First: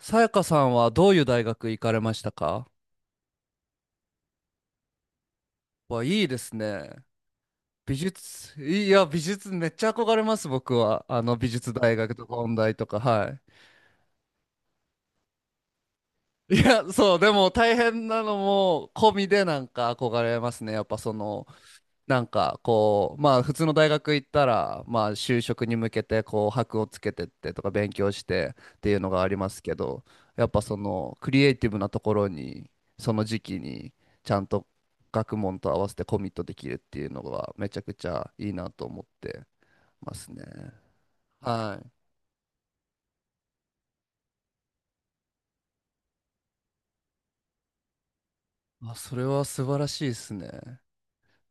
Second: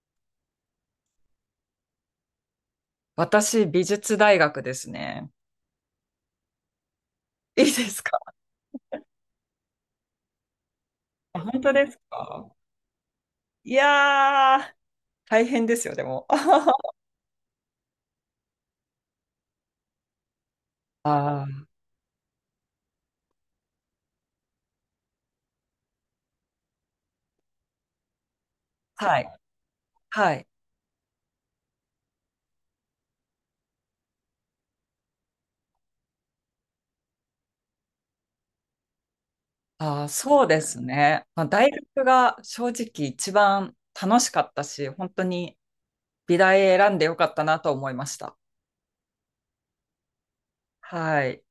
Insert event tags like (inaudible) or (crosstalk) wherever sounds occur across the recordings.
さやかさんはどういう大学行かれましたか？私、美術大学ですね。わ、いいですね。いいで美すか？術、いや、美術めっちゃ憧れます、僕は。あ、美本当術で大す学とかか？音大とか、はいやー、大変ですよ、でも。い。いや、(laughs) そう、でも大変なのも込みでなんか憧れますね。やっぱあその、ー。なんかこうまあ普通の大学行ったらまあ就職に向けてこう箔をつけてってとか勉強してっていうのはがありい。ますけど、はやい。っぱそのクリエイティブなところにその時期にちゃんと学問と合わせてコミットできるっていうのがめちゃくちゃいいなと思ってあー、ますそね。うですね。まあ、大は学い。が正直一番楽しかったし、本当に美大選んでよかったなと思いました。あ、それは素晴らしいですね。はい。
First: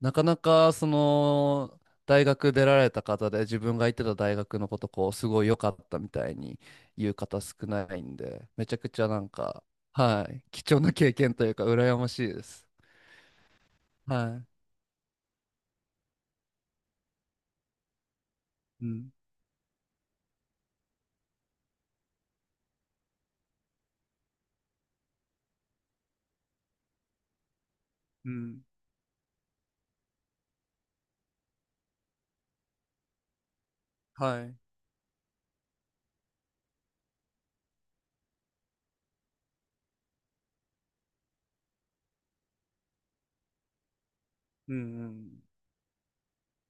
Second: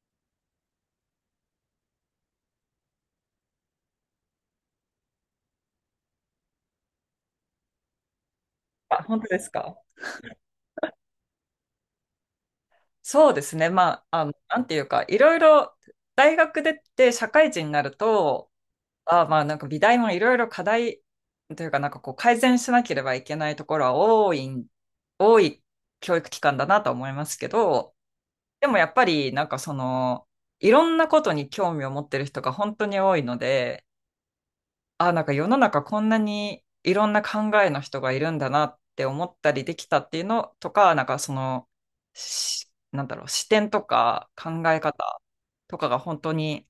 なかなかその大学出られた方で自分が行ってた大学のことこうすごい良かったみたいに言う方少ないんでめちゃくあ、ちゃな本当んですか、か？はい、貴重な経験というか羨ましいです。そうですね。まあ、あの、はい。なんていうか、いろいろ大学出て社会人になると、うん。あ、まあなんか美大もいろいろ課題というかなんかこう改善しなければいけないところは多い教育機関だなと思いますけど、うん。でもやっぱりなんかその、いろんなことに興味を持ってる人が本当に多いので、はい。あ、なんか世の中こんなにいろんな考えの人がいるんだなって思ったりできたっていうのとか、なんかその、なんだろう、視点とか考うんえう方ん。とかが本当に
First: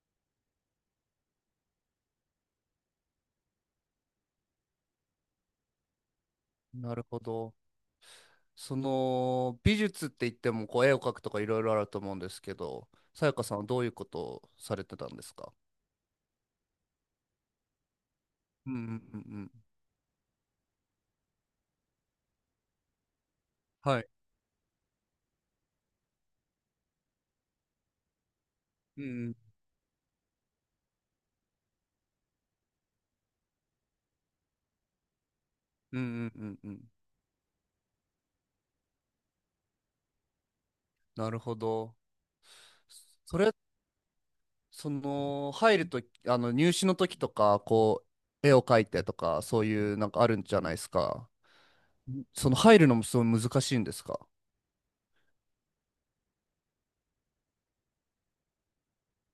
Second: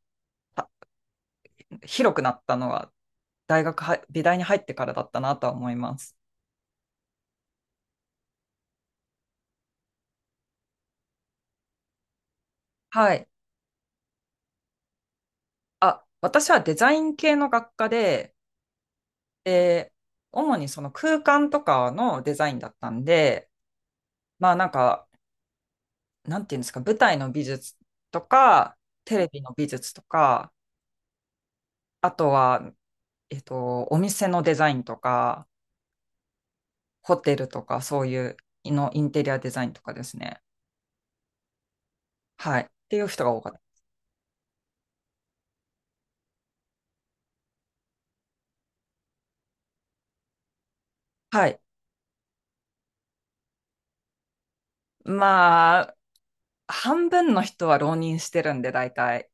あ広くなったのは大学は、美大に入ってからだったなとは思います。なるほど。その美術って言ってもこう絵を描くとかいろいろあると思うんですけど、はさい。やかさんはどういうことをされてたんですか？あ、私はデザイン系の学科で、うんうんうんうん。で、主にその空間とかのデザインだったんで、はい。まあなんか、なんていうんですか、舞台の美術とか、うテレんビの美術とか、あとは、お店のデザインとか、うんうんうんうんうん、ホテルとか、そういうのインテリアデザインとかですね。なるほど。はい。っていう人がそ多かれ、っその、入るとき、入試の時とか、こう、絵を描いてとか、そういう、なんかあるんじゃないですか。た。はい。その、入るのもすごい難しいんですか。まあ、半分の人は浪人してるんで、大体。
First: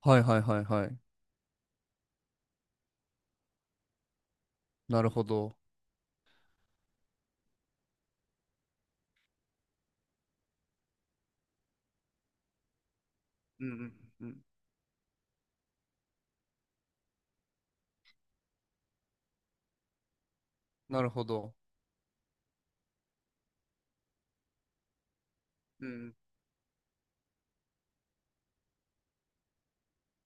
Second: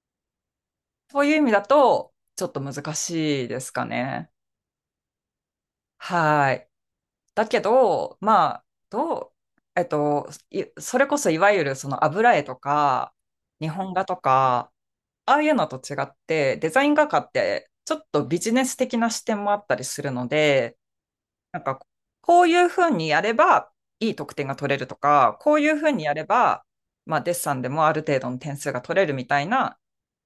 はいはいはいはい。そういう意味だと、ちょっと難しいですかね。なるほど。はい。だけど、まあ、それこそいわゆるその油絵とか、う日んう本ん画とうん、か、ああいうのと違って、デザイン画家ってちょっとビジネス的な視点もあったりするので、なるほど。なんか、こういうふうにやればいい得点が取れるとか、こういうふううにやん。れば、まあ、デッサンでもある程度の点数が取れるみたいな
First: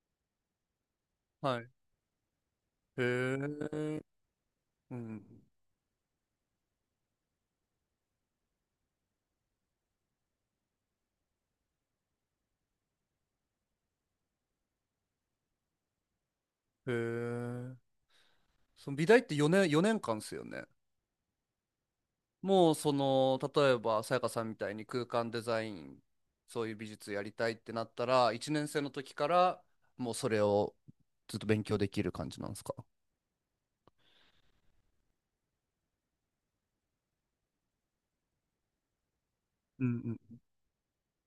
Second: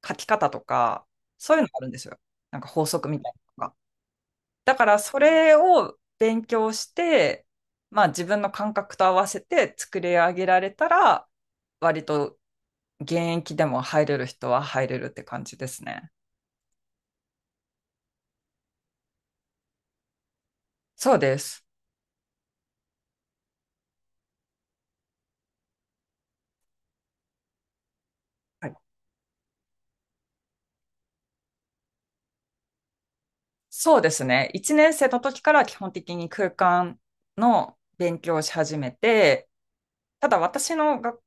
書き方とか、そういはうのい。があるんですよ。なんか法へ則みたいなのが。え。だかうら、そん。れを勉強して、まあ、自分の感覚と合わせて作り上げられたら、割と現役でも入れる人は入れるって感じですね。へえ。その美大って4年、4年間ですよね。そうです。もうその例えばさやかさんみたいに空間デザイン、そういう美術やりたいってなったら1はい。年生の時からもうそれをずっと勉強できる感じなんですか？そうですね。1年生の時から基本的に空間の勉強をし始めて、うんたうだん私のが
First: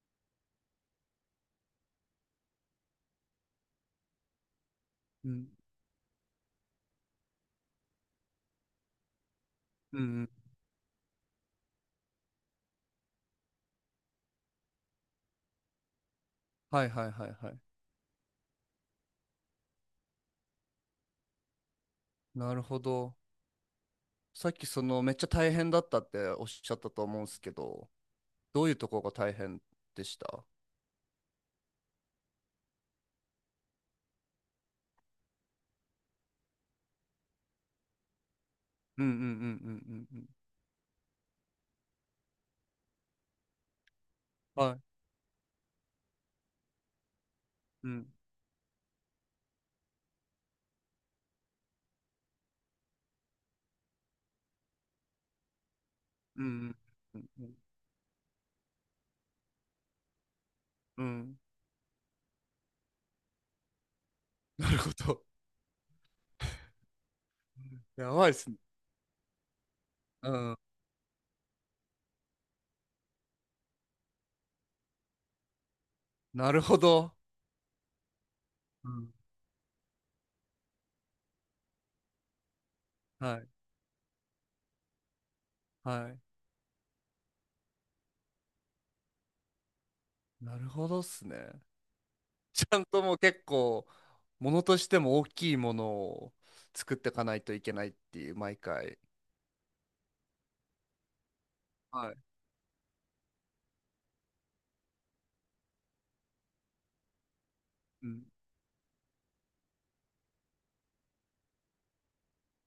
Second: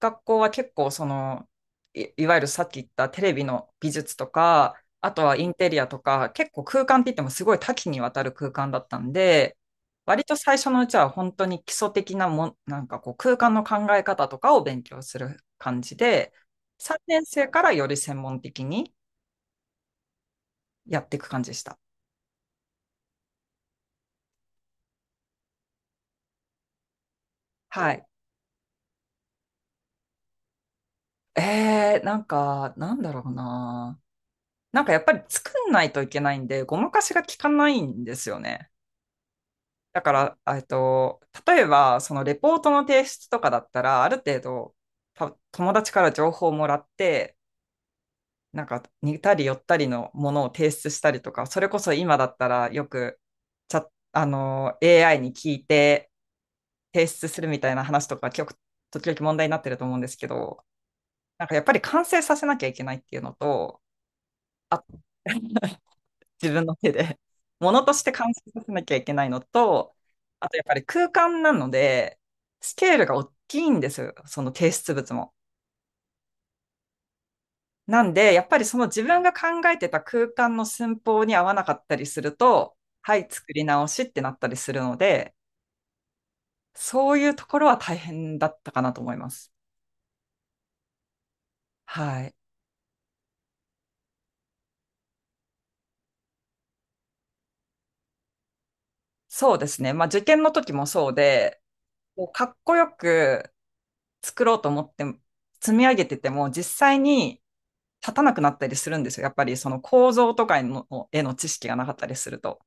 学校は結構その、いわゆるさっき言ったテレビの美術とか、あとうはイんンテリアとか、結構空間って言ってもすごい多岐にわたる空間だったんで、うんう割ん、と最初のうちは本当に基礎的なもん、なんかこう空間の考え方とかを勉強する感じで、はい3はい年はい生はい、からより専門的にやっていく感じでした。なるほど。さっきそのめっちゃ大変だったっておっしゃったと思うんですけど、はい。どういうとこが大変でした？なんか、なんだろうな。なんかやっぱり作んないといけないんで、ごまかしが効かないんですよね。うんうんうんうだんかうんら、例えば、そのレポートの提出とかだったら、ある程うん、度、はい、友達から情報をもらって、うんなんか似たり寄ったりのものを提出したりとか、それこそ今だったらよく、チャッあの、AI に聞いてうん提うん出すうるんみたいな話とか、時々問題になってると思うんですけど、うんうん、なんかやっぱり完成させなきゃいけないっていうのと、なるあ ほど。 (laughs) 自分の手で。(laughs) 物としてやばいっ完成すね。させなきゃいけないのと、うあとん、やっぱり空間なので、スケールが大きいんですよ、その提出物も。なるほど。なんで、やっぱりそのう自ん。分が考えてた空間の寸法に合わなかったりすると、はい、はい作り直しってなったりするので、はい。そういうところは大変だったかなと思います。なるほどっすね。はい。ちゃんともう結構、ものとしても大きいものを作っていかないといけないっていう、毎回。そうですね。まあ受験の時もそうで、はい。こうかっこよく作ろうと思って積み上げてても、実際にう立たん。なくなったりするんですよ。やっぱりその構造とかの絵の知識がなかったりすると。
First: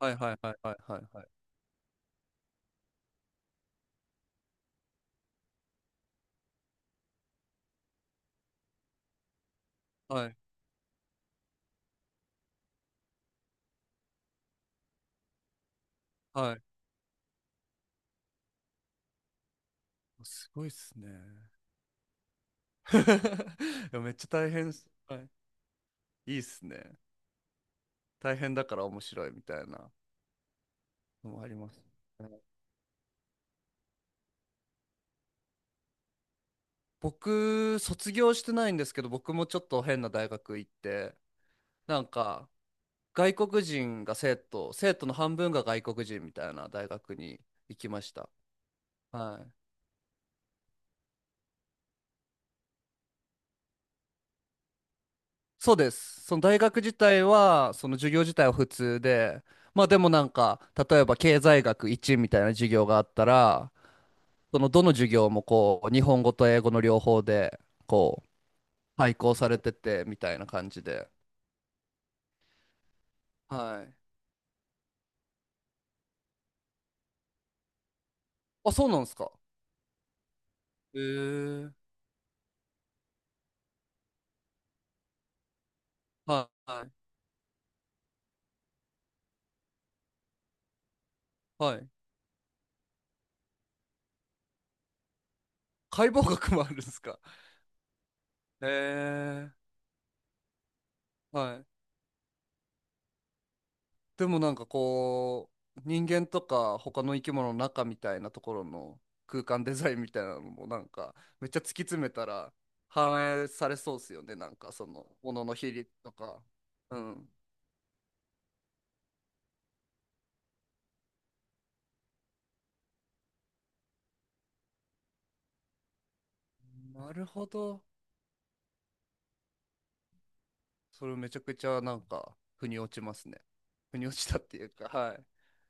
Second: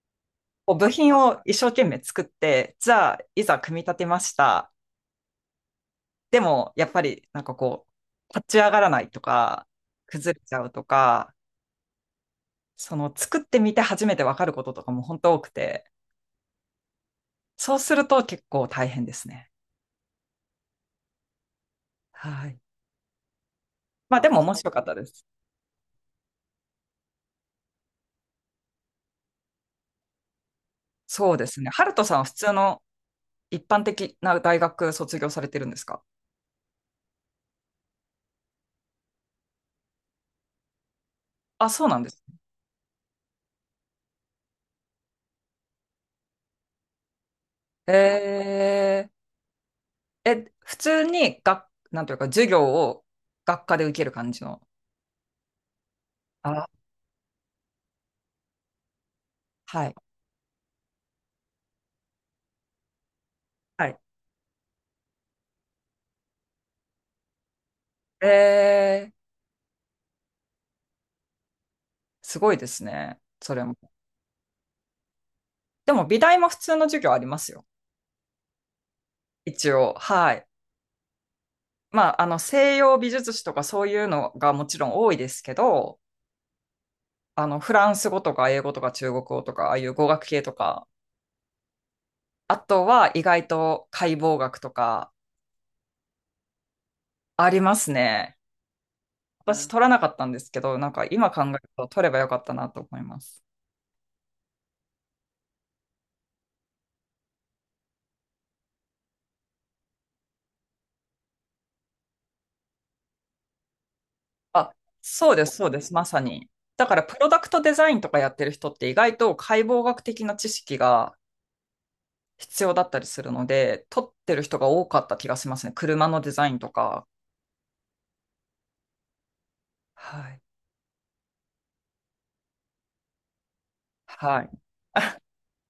はいはいはいはい部はい品はい。を一生懸命作って、じゃあいざ組み立てました。でもやっぱりなんかこう、立ち上がらないとか、は崩い。れちゃうとか、その作ってみて初めてわかることとかも本当多くて、はい。そうすると結構大変ですね。すごいっすね。はい。(laughs) いやめっまあちでゃも大面白変っかっす。たではす。い。いいっすね。大変だから面白いみたいなのそうもでありすね。まハす。ルトさんは普通の一般的な大学卒業されてるんですか？僕、卒業してないんですけど、僕もちょっと変な大学行って、あ、そうななんんです。か、外国人が生徒の半分が外国人みたいな大学に行きえました。はい。え、普通になんというか、授業を学科で受ける感じの。そうです。その大あ、学自体は、その授業自体は普通で、まはあい。でもなんか、例えば経済学1みたいな授業があったら、はい。そのどの授業もこう、日本語と英語の両方で、こう、えー、配校されてて、みたいな感じで。すごいですね。それも。はい。でも、美大も普通の授業ありますよ。あ、そうなんですか。一応。はい。へえ。まあ、あの、西洋美術史とかそういうのがもちろん多いですけど、はい。あの、フランス語とか英語とか中国語とか、ああいう語学系とか、はい。あとは意外と解剖学とか解剖学もあるんですか。ありますね。へ私え。取らなかったんですけど、なんか今考えはるい。と取ればよかったなと思います。でもなんかこう人間とか他の生き物の中みたいなところの空間デザインみたいなのもなんかめっちゃ突き詰めたら (laughs) 反映されそうですよね。なんかあ、そのそもうのでのす、そう比で率す、まとさか。に。だかうら、プロん、ダクトデザインとかやってる人って意外と解剖学的な知識が必要だったりするので、取ってる人が多かった気がしますね。車のデザインとか。なるほど。はい。それめちゃくちゃなんか腑に落ちますね、腑に落ちたっはてい。いうか、はい、へ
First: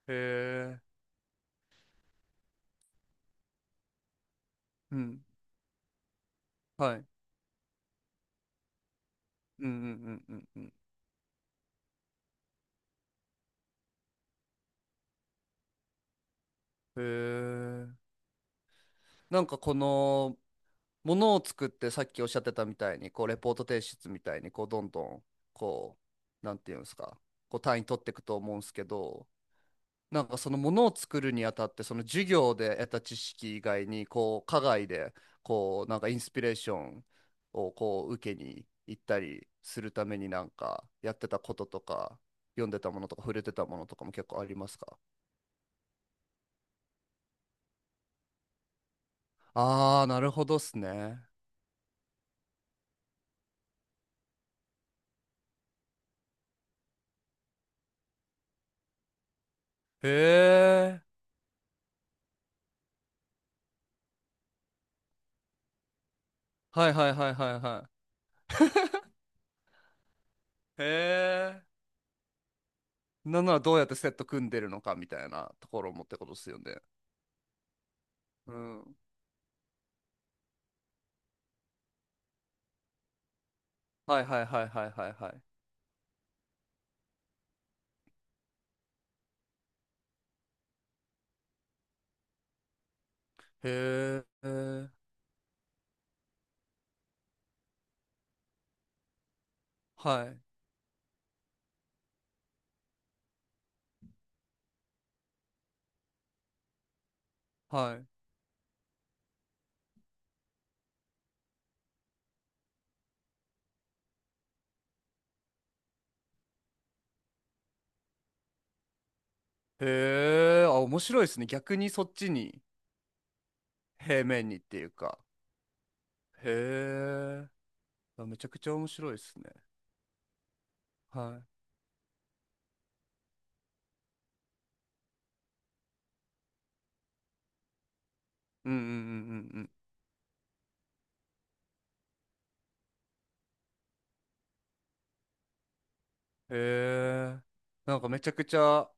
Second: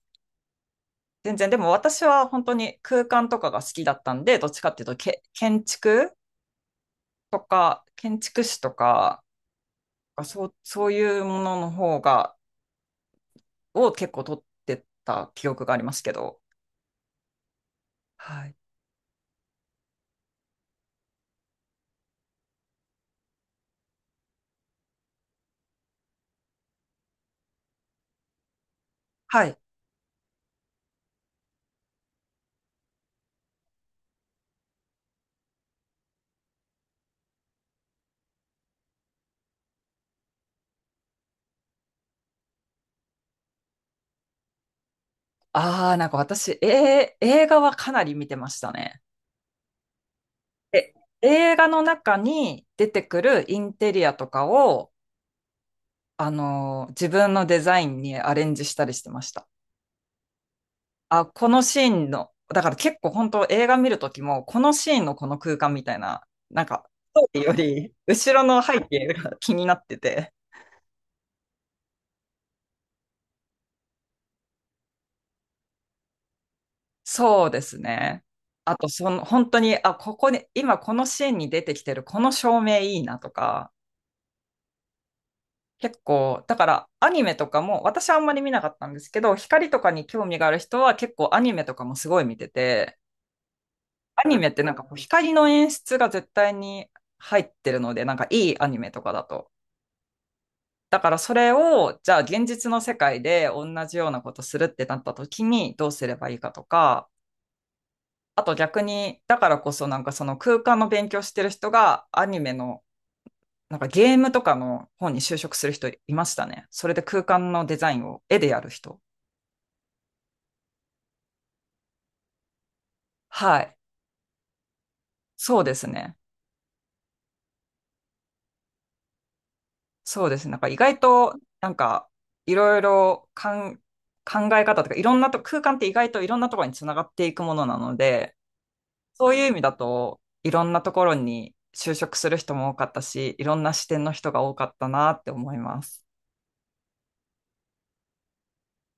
え。全然、でも私は本当に空間とかが好きだったんで、どっちかっていうと、うけ、ん、建築はい、とか、建築士とか、うんうんうんそう、うんそういうものの方が、を結構取ってた記憶がありますけど。うん、へえ。はい。なんかこのものを作って、さっきおっしゃってたみたいにこうレポート提出みたいにこうどんどんこう、なんていうんですか、こう単位取っていくと思うんですけど、はい。なんかそのものを作るにあたってその授業で得た知識以外にこう課外でこうなんかインスピレーションをこう受けに行ったりするためになんかやってたこととか、読んでたものとか、触れてたものとかも結構ありますか？ああ、なんか私、映画はかなり見てましたね。ああー、なるほどっすでね。映画の中に出てくるインテリアとかを、自分のデザインにアレンジしたりしてました。へえ。あ、このシーンの、だから結構本当映画見るときも、このシーンのこの空間みたいな、なんか、はいはいはスいトーリーはよいはり、後ろの背景が気になってて。い。へえ。なんならどうやってセット組んでるのかみたいなところもってことですよね。そうですね。うあと、ん。その、本当に、あ、ここに、今このシーンに出てきてる、この照明いいなとか、はいはいはいはいはいはい。結構、だからアニメとかも、私はあんまり見なかったんですけど、光とかに興味がある人は結構アニメとかもすごい見てて、へアニメってなんかこえ。う光の演出が絶対に入ってるので、なんかいいアニメとかだと。はいだからそれを、じゃあ現実の世界で同じようなことするってなった時にどうすればいいかとか、はい。あと逆に、だからこそなんかその空間の勉強してる人がアニメのなんかゲームとかの方に就職する人いましたね。それで空間のデザインを絵でやる人。へえ。あ、面白いですね。逆にそっちにはい。平面にっていうか。そうですね。へえ。あ、めちゃくちゃ面白いですね。そうですね。なんか意外と、はい。なんか、いろいろ考え方とか、いろんなと、空間って意外といろんなところにつながっていくものなので、うんうんうんそういう意う味んうん。だと、いろんなところに就職する人も多かったし、いろんな視点の人が多かったなって思います。へえ。なんかめちゃくちゃ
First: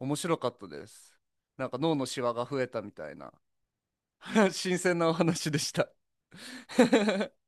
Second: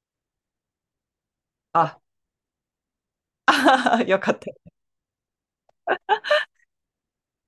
面白かったです。なんか脳あ、のシワが増えたみたいな。 (laughs) よかった。(laughs) 新鮮なお話でした。 (laughs)